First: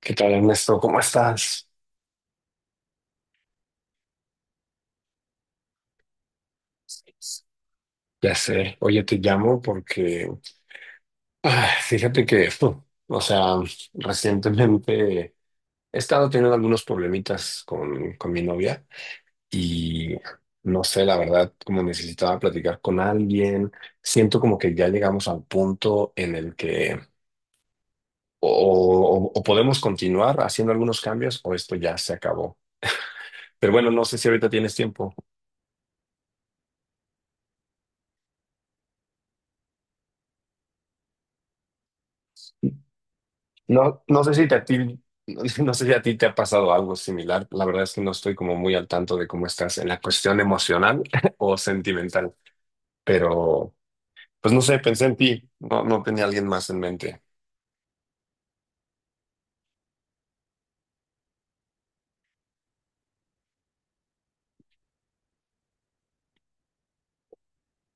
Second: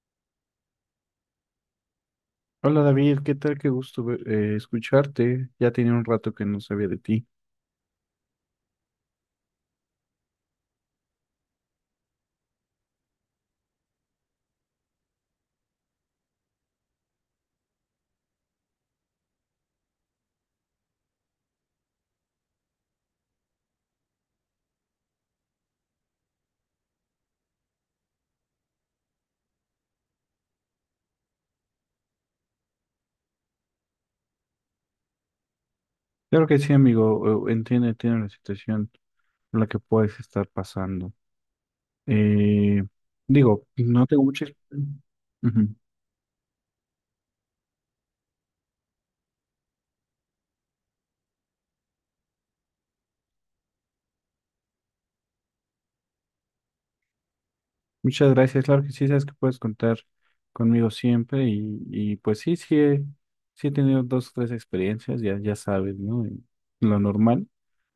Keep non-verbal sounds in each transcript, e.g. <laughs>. ¿Qué tal, Ernesto? ¿Cómo estás? Hola, David, ¿qué tal? Qué gusto escucharte. Ya tenía un rato que no sabía de ti. Ya sé, oye, te llamo porque, fíjate que, o sea, recientemente he estado teniendo algunos problemitas con mi novia y no sé, la verdad, como necesitaba platicar con alguien, siento como que ya llegamos al punto en el que o, o podemos continuar haciendo algunos cambios o esto ya se acabó. Pero bueno, no sé si ahorita tienes tiempo. Claro que sí, amigo. Entiendo, entiendo la situación por la que puedes estar pasando. Eh, Digo, No, no te no sé si muchas. te, a ti, <laughs> no Ujú. sé si a ti te ha pasado algo similar. La verdad es que no estoy como muy al tanto de cómo estás en la cuestión emocional <laughs> o sentimental, pero pues no sé, pensé en ti. No tenía alguien más en mente. Muchas gracias. Claro que sí, sabes que puedes contar conmigo siempre. Y pues sí, sí he tenido dos o tres experiencias, ya sabes, ¿no? Y lo normal.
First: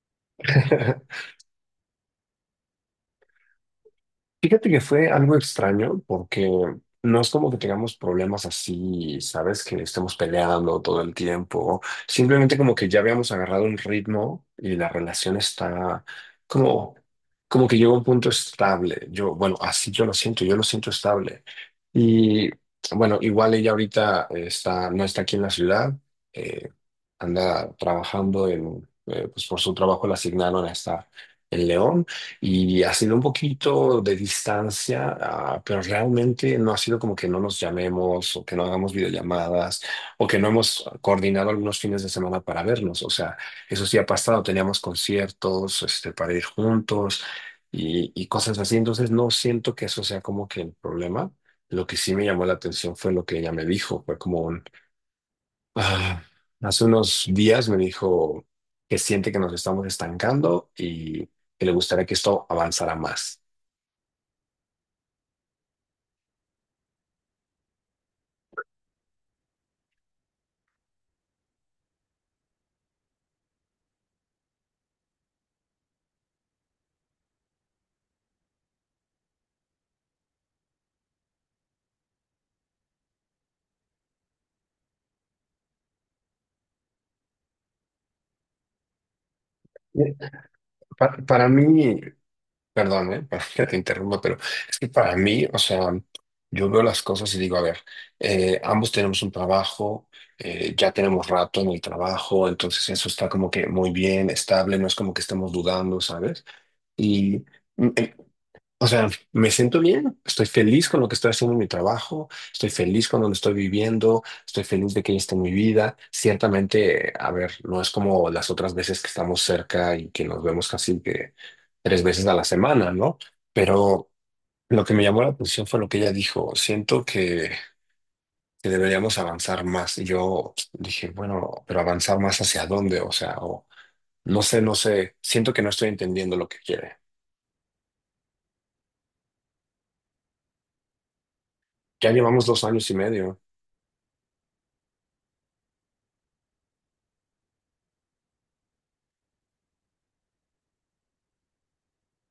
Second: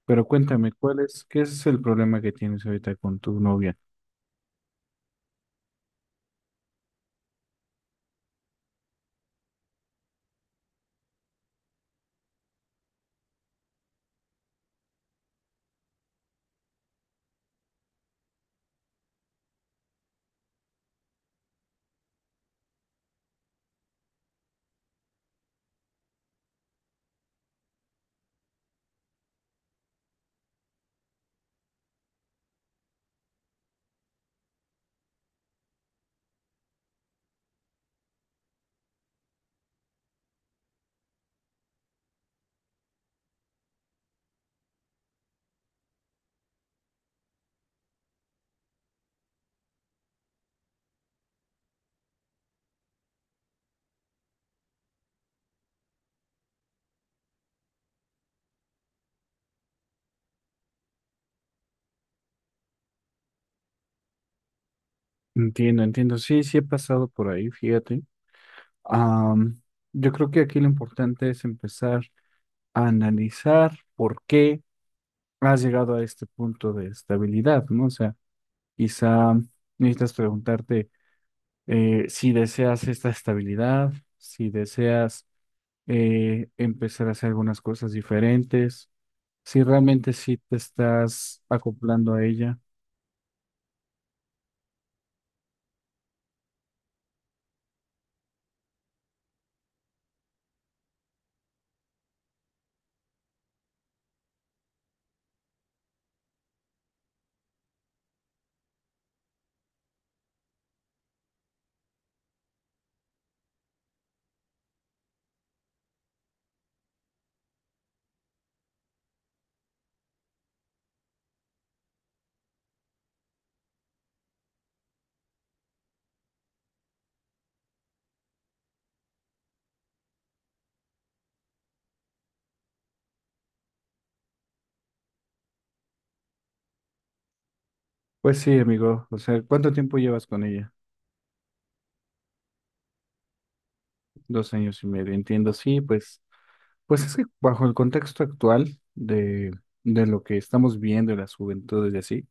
Pero cuéntame, <laughs> ¿qué es el problema que tienes ahorita con tu novia? Fíjate que fue algo extraño porque no es como que tengamos problemas así, ¿sabes? Que estemos peleando todo el tiempo. Simplemente como que ya habíamos agarrado un ritmo y la relación está como, como que llegó a un punto estable. Yo, bueno, así yo lo siento estable. Y bueno, igual ella ahorita está, no está aquí en la ciudad, eh, anda trabajando en, pues por su trabajo la asignaron a estar en León y ha sido un poquito de distancia, pero realmente no ha sido como que no nos llamemos o que no hagamos videollamadas o que no hemos coordinado algunos fines de semana para vernos. O sea, eso sí ha pasado, teníamos conciertos, este, para ir juntos y cosas así. Entonces no siento que eso sea como que el problema. Lo que sí me llamó la atención fue lo que ella me dijo, fue como un Ah, hace unos días me dijo que siente que nos estamos estancando y que le gustaría que esto avanzara más. Entiendo, entiendo. Sí, sí he pasado por ahí, fíjate. Am, yo creo que aquí lo importante es empezar a analizar por qué has llegado a este punto de estabilidad, ¿no? O sea, quizá necesitas preguntarte, si deseas esta estabilidad, si deseas empezar a hacer algunas cosas diferentes, si realmente Eh, sí te estás Para mí, acoplando a ella. perdón, <laughs> para que te interrumpa, pero es que para mí, o sea, yo veo las cosas y digo, a ver, ambos tenemos un trabajo, ya tenemos rato en el trabajo, entonces eso está como que muy bien, estable, no es como que estemos dudando, ¿sabes? Y mm, eh, o sea, me siento bien, estoy feliz con lo que estoy haciendo en mi trabajo, estoy feliz con donde estoy viviendo, estoy feliz de que ella esté en mi vida. Ciertamente, a ver, no es como las otras veces que estamos cerca y que nos vemos casi que tres veces a la semana, ¿no? Pero lo que me llamó la atención fue lo que ella dijo, siento que deberíamos avanzar más. Y yo dije, bueno, pero avanzar más hacia dónde, o sea, o, no sé, siento que no estoy entendiendo lo que quiere. Pues sí, amigo. O sea, ¿cuánto tiempo llevas con ella? Ya llevamos dos años y medio. 2 años y medio. Entiendo, sí, pues. Pues es que bajo el contexto actual de, de lo que estamos viendo en las juventudes y así,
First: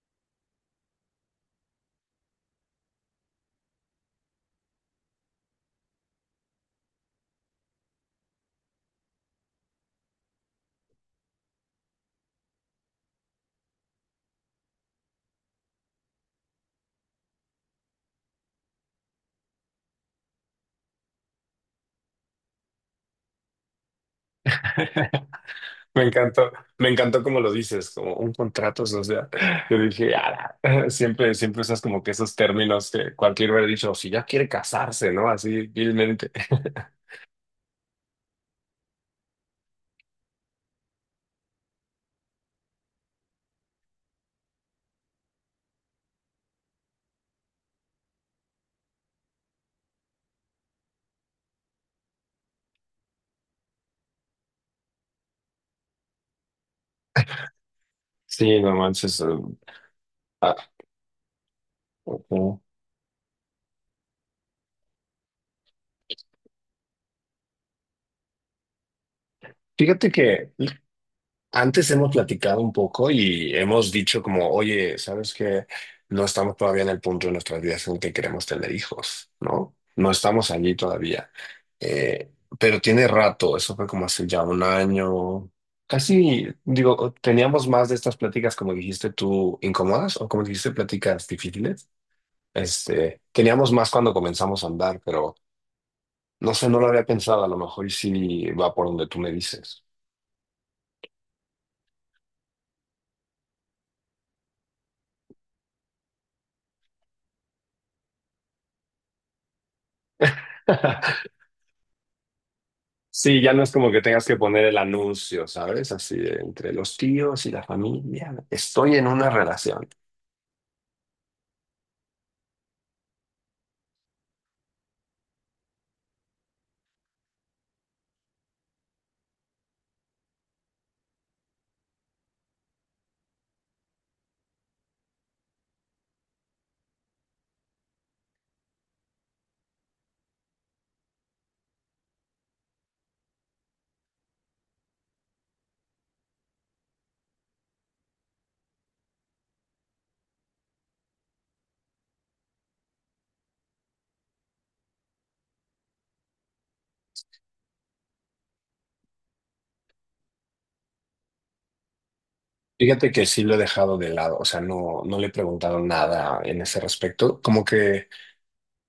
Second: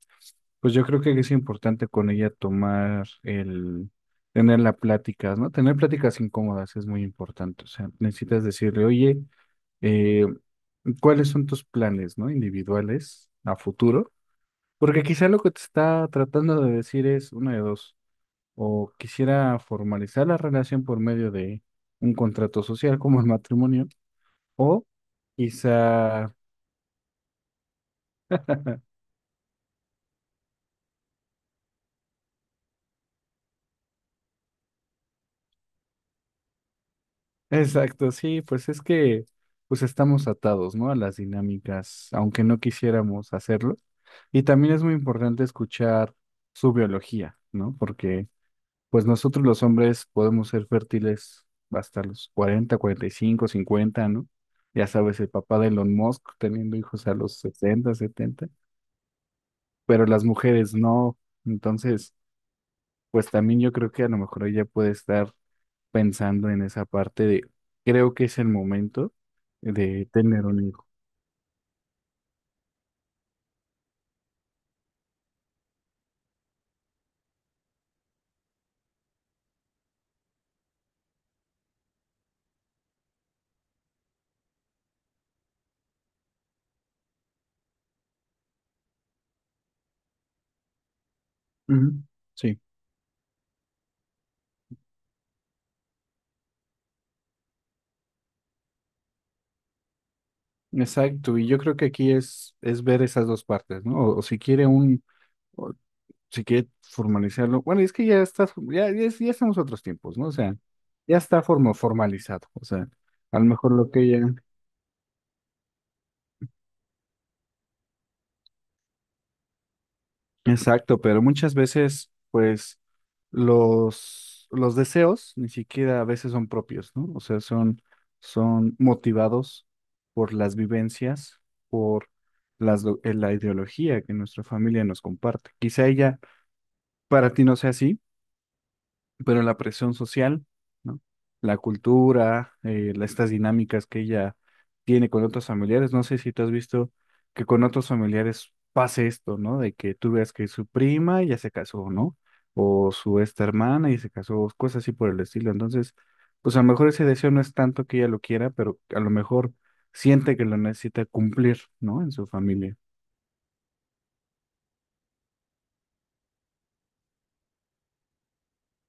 pues yo creo que es importante con ella tener la plática, ¿no? Tener pláticas incómodas es muy importante. O sea, necesitas decirle, oye, eh, ¿cuáles son tus planes? ¿No? Individuales a futuro. Porque quizá lo que te está tratando de decir es una de dos. O quisiera formalizar la relación por medio de un contrato social como el matrimonio. O Me quizá. encantó, me encantó como lo dices, como un contrato <laughs> social. Yo dije, "Ala". <laughs> Siempre usas como que esos términos que cualquier hubiera dicho, si ya quiere casarse, ¿no? Así vilmente. <laughs> Exacto, sí, pues es que pues estamos atados, ¿no? A las dinámicas, aunque no quisiéramos hacerlo. Y también es muy importante escuchar su biología, ¿no? Porque pues nosotros los hombres podemos ser fértiles hasta los 40, 45, 50 ¿no? Ya sabes, el papá de Elon Musk teniendo hijos a los 60, 70 Sí, no manches. Pero las ah, mujeres no. Entonces, ujú. pues también yo creo que a lo mejor ella puede estar pensando en esa parte de, creo que es el momento de Fíjate tener que un hijo. Antes hemos platicado un poco y hemos dicho como, oye, ¿sabes qué? No estamos todavía en el punto de nuestras vidas en que queremos tener hijos, ¿no? No estamos allí todavía. Eh, pero tiene rato, eso fue como hace ya un año, casi, digo, teníamos más de estas pláticas, como dijiste tú, incómodas o como dijiste, pláticas difíciles. Ujú. Sí, Este, teníamos más cuando comenzamos a andar, pero no sé, no lo había pensado, a lo mejor y sí va por donde tú me dices. exacto. Y yo creo que aquí es ver esas dos partes, ¿no? O si quiere formalizarlo. Bueno, es que ya está, ya, ya, es- ya estamos a otros tiempos, ¿no? O sea, ya <laughs> está formalizado. O sea, a Sí, lo ya no es mejor lo como que que tengas ella. que poner el anuncio, ¿sabes? Así de entre los tíos y la familia. Estoy en una relación. Exacto, pero muchas veces, pues, los deseos ni siquiera a veces son propios, ¿no? O sea, son motivados por las vivencias, por la ideología que nuestra familia nos comparte. Quizá ella para ti no sea así, pero la presión social, ¿no? La cultura, estas dinámicas que ella tiene con otros familiares, no sé si tú has visto que con otros familiares pase esto, ¿no? De que tú veas que su prima ya se casó, ¿no? O su esta hermana y se casó, cosas así por el estilo. Entonces, pues a lo mejor ese deseo no es tanto que ella lo quiera, pero a lo mejor siente que lo necesita cumplir, ¿no? En su familia. Fíjate que sí lo he dejado de lado, o sea, no le he preguntado nada en ese respecto. Como que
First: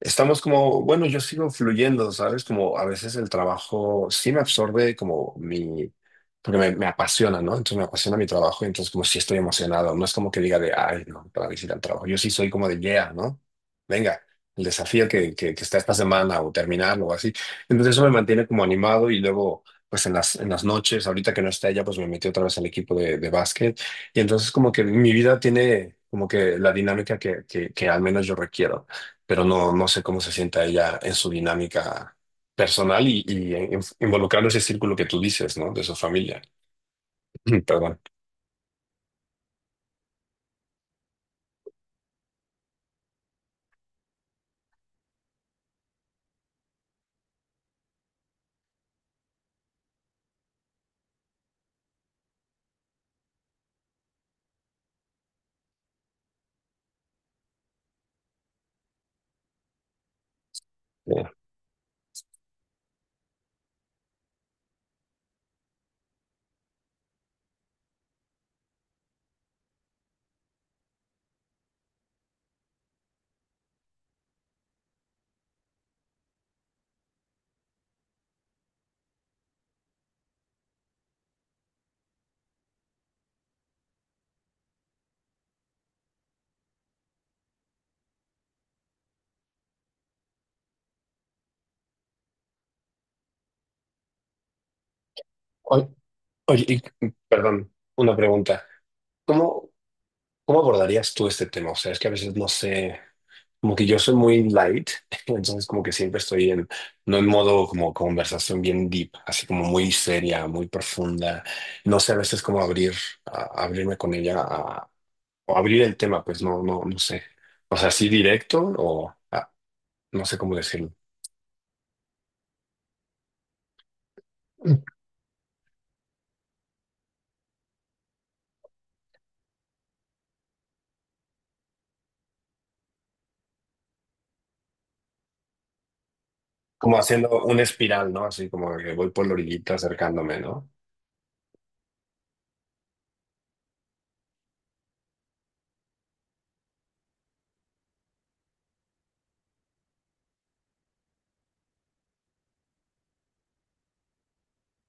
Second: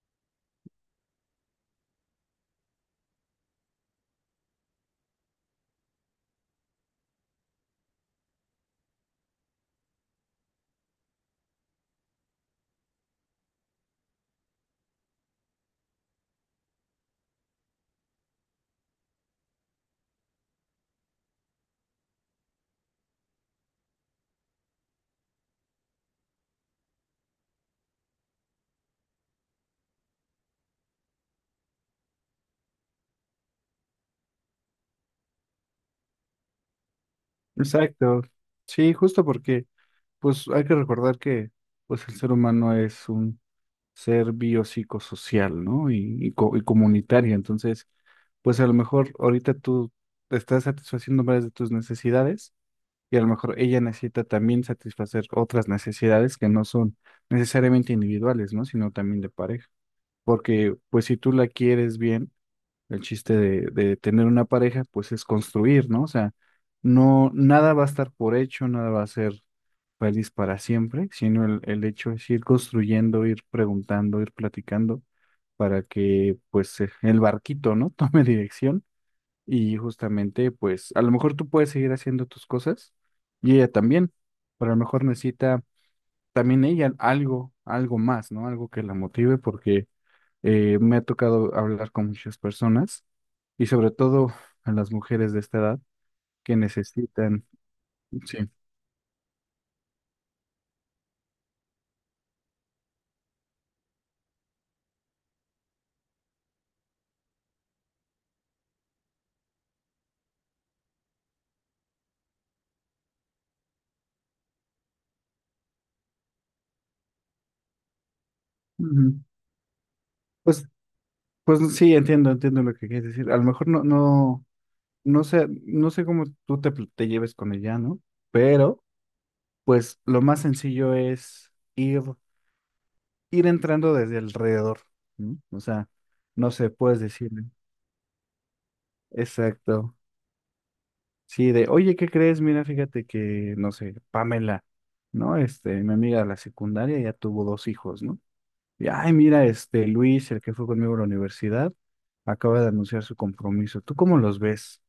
Estamos como, bueno, yo sigo fluyendo, ¿sabes? Como a veces el trabajo sí me absorbe como mi, porque me apasiona, ¿no? Entonces me apasiona mi trabajo, y entonces como si estoy emocionado, no es como que diga de, ay, no, para visitar el trabajo. Yo sí soy como de, yeah, ¿no? Venga, el desafío que está esta semana o terminarlo o así. Entonces eso me mantiene como animado y luego, pues en las noches, ahorita que no está ella, pues me metí otra vez al equipo de básquet y entonces como que mi vida tiene como que la dinámica que al menos yo requiero pero no, no sé cómo se sienta ella en su dinámica personal y en- involucrando ese círculo que tú dices, ¿no? De su familia. <clears throat> Perdón. Exacto. Sí, justo porque, pues hay que recordar que, pues el ser humano es un ser biopsicosocial, ¿no? Y comunitaria. Entonces, pues a lo mejor ahorita tú estás satisfaciendo varias de tus necesidades y a lo mejor ella necesita también satisfacer otras necesidades que no son necesariamente individuales, ¿no? Sino también de pareja. Porque, pues si Eh, tú la quieres bien, el chiste de tener una pareja, pues es construir, ¿no? O sea, no, nada va a estar por hecho, nada va a ser feliz para siempre, sino el hecho es ir construyendo, ir preguntando, ir platicando para que pues el barquito, ¿no? <laughs> Tome dirección y justamente pues a lo mejor tú puedes seguir haciendo tus cosas y ella también, pero a lo mejor necesita también ella algo, algo más, ¿no? Algo que la motive porque me ha tocado hablar con muchas personas y sobre todo a las mujeres de esta edad oy- que Oye, necesitan, perdón, una sí. pregunta. ¿Cómo, ¿cómo abordarías tú este tema? O sea, es que a veces no sé, como que yo soy muy light, <laughs> entonces como que siempre estoy en, no en modo como conversación bien deep, así como muy seria, muy profunda. No sé a veces cómo abrir, abrirme con ella o abrir el tema, pues no sé. O sea, así directo Ujú. No sé cómo Pues, decirlo. pues sí, entiendo, entiendo lo que quieres decir. A lo mejor no, no, no sé cómo tú te lleves con ella, ¿no? Pero, pues lo más sencillo es ir entrando desde alrededor, ¿no? O sea, no sé, Como puedes haciendo decirle. una espiral, ¿no? Así como que voy por la orillita Exacto. acercándome, ¿no? Sí, oye, ¿qué crees? Mira, fíjate que, no sé, Pamela, ¿no? Este, mi amiga de la secundaria ya tuvo dos hijos, ¿no? Y, ay, mira, este, Luis, el que fue conmigo a la universidad, acaba de anunciar su compromiso. ¿Tú cómo los ves?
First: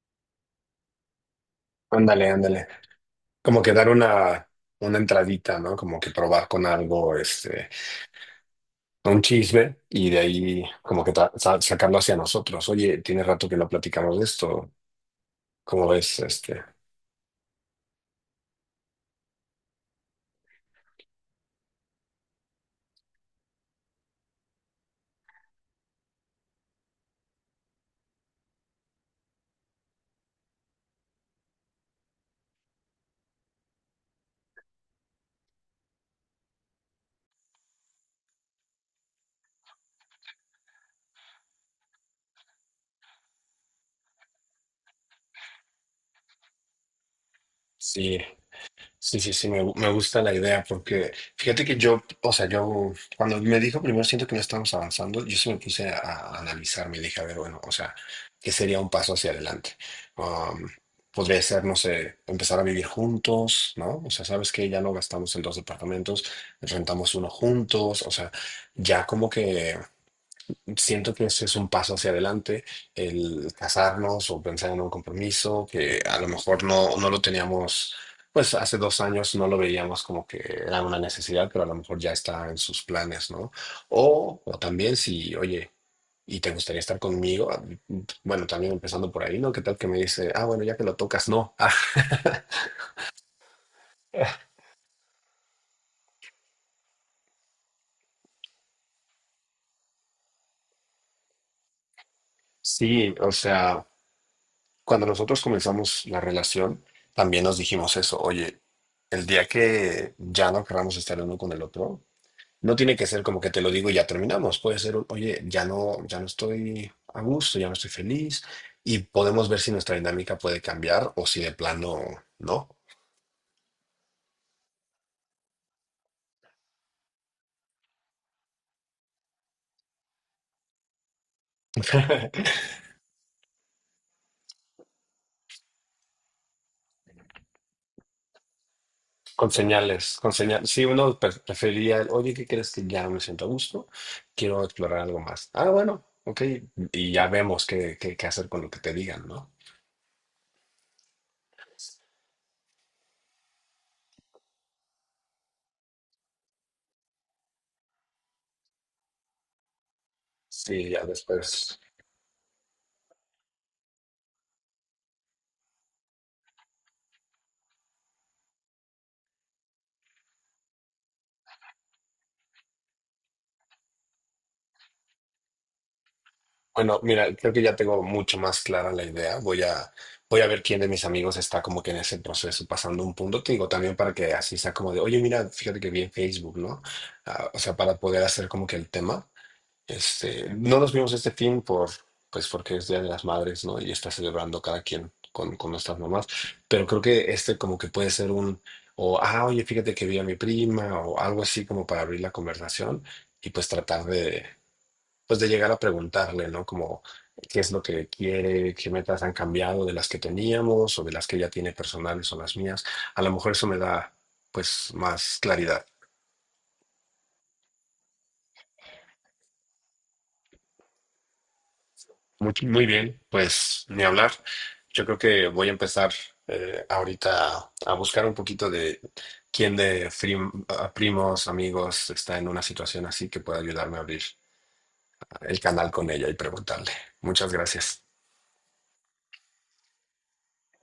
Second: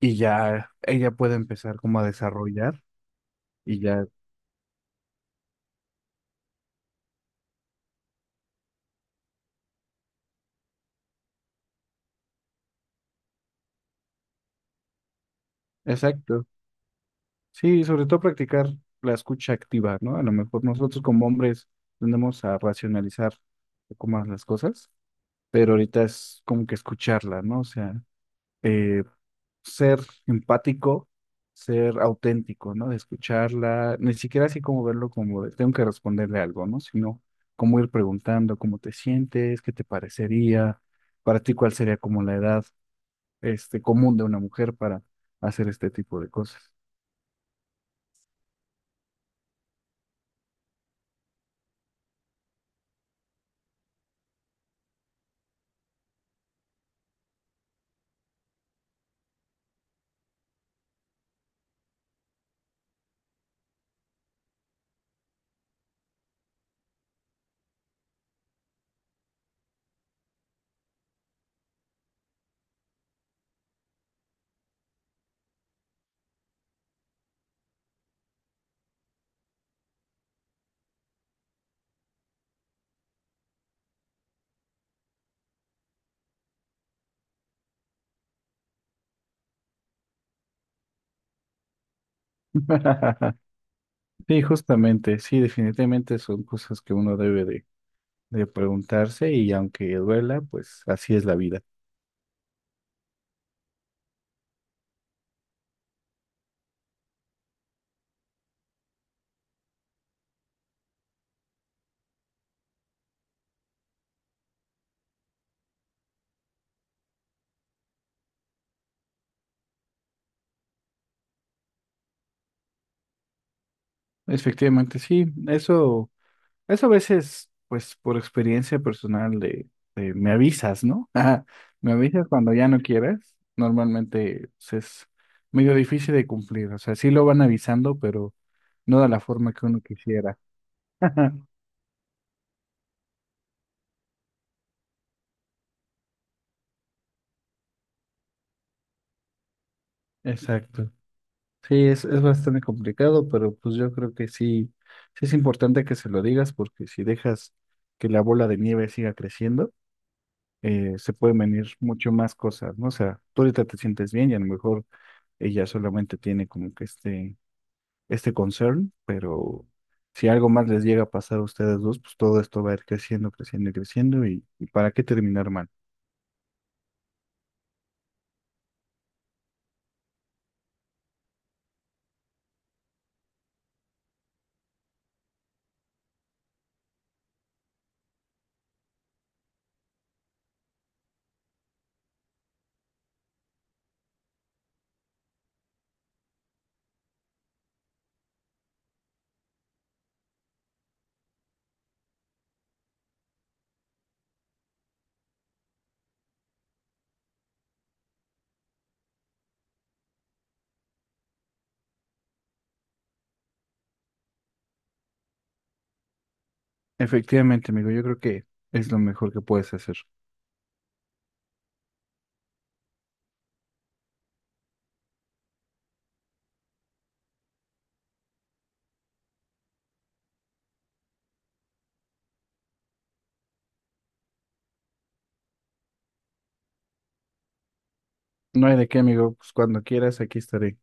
Y ya ella puede empezar como a Ándale, ándale. desarrollar Como que y dar ya. Una entradita, ¿no? Como que probar con algo, este, un chisme y de ahí como que sacarlo hacia nosotros. Oye, tiene rato que no platicamos de esto. ¿Cómo ves, Exacto. este? Sí, sobre todo practicar la escucha activa, ¿no? A lo mejor nosotros como hombres tendemos a racionalizar un poco más las cosas, pero ahorita es como que escucharla, ¿no? O sea, eh, ser empático, ser auténtico, ¿no? De escucharla, ni siquiera así como verlo como de, tengo que responderle algo, ¿no? Sino como ir preguntando cómo te sientes, qué te parecería, para ti cuál sería como la edad este, común de una mujer para hacer este tipo de cosas. Sí. Me gusta la idea porque fíjate que yo, o sea, yo cuando me dijo primero siento que no estamos avanzando, yo se me puse a analizar, me dije, a ver, bueno, o sea, ¿qué sería un paso hacia adelante? Um, podría ser, no sé, empezar a vivir juntos, ¿no? O sea, sabes que ya no gastamos en dos departamentos, rentamos uno juntos, o sea, ya como que siento que eso es un paso hacia adelante, el casarnos o pensar en un compromiso que a lo mejor no lo teníamos, pues hace dos años no lo veíamos como que era una necesidad, pero a lo mejor ya está en sus planes, ¿no? O también si, oye, ¿y te gustaría estar conmigo? Bueno, también empezando por ahí, ¿no? ¿Qué tal que me dice, ah, bueno, ya que lo tocas, no? <laughs> Sí, <laughs> justamente, sí, definitivamente son cosas que uno debe de preguntarse y aunque duela, pues así es la vida. sí, o sea. Cuando nosotros comenzamos la relación, también nos dijimos eso, oye, el día que ya no queramos estar el uno con el otro, no tiene que ser como que te lo digo y ya terminamos, puede ser, un, oye, ya no estoy a gusto, ya no estoy feliz y podemos ver si nuestra dinámica puede cambiar o si de plano no. Efectivamente, sí, eso a veces, pues por experiencia personal de me avisas, ¿no? <laughs> Me avisas <laughs> cuando ya no quieres. Normalmente pues, es medio difícil de cumplir. O sea, sí lo van avisando, pero no de la Con forma que uno señales, con quisiera. señales. Si uno <laughs> prefería, el, oye, ¿qué crees que ya no me siento a gusto? Quiero explorar algo más. Ah, bueno, ok. Y ya vemos qué hacer con lo que te digan, ¿no? Exacto. Sí, es bastante complicado, pero pues yo creo que sí, sí es importante que se lo digas porque si dejas que la bola de nieve siga creciendo, Sí, ya se pueden venir después. mucho más cosas, ¿no? O sea, tú ahorita te sientes bien y a lo mejor ella solamente tiene como que este concern, pero si algo más les llega a pasar a ustedes dos, pues todo esto va a ir creciendo, creciendo y creciendo y ¿para qué terminar mal? Bueno, mira, creo que ya tengo mucho más clara la idea. Voy a ver quién de mis amigos está como que en ese proceso, pasando un punto. Te digo también para que así sea como de, oye, mira, fíjate que vi en Facebook, ¿no? Ah, o sea, para poder hacer como que el tema. Este, no nos vimos este fin por, pues porque es Día de las Madres, ¿no? Y está celebrando cada quien con nuestras mamás. Pero creo que este como que puede ser un, o, ah, oye, fíjate que vi a mi prima, o algo así como para abrir la conversación y pues de llegar a preguntarle, ¿no? Como qué es lo que quiere, qué metas han cambiado de las que teníamos o de las que ella tiene personales o las mías. A lo mejor eso me da pues más claridad. Efectivamente, amigo, yo creo que es lo mejor que puedes hacer. Muy, muy bien, pues ni hablar. Yo creo que voy a empezar ahorita a buscar un poquito de quién a primos, amigos está en una situación así que pueda ayudarme a abrir el canal con ella y preguntarle. Muchas gracias. No hay de qué, amigo, pues cuando quieras, aquí estaré.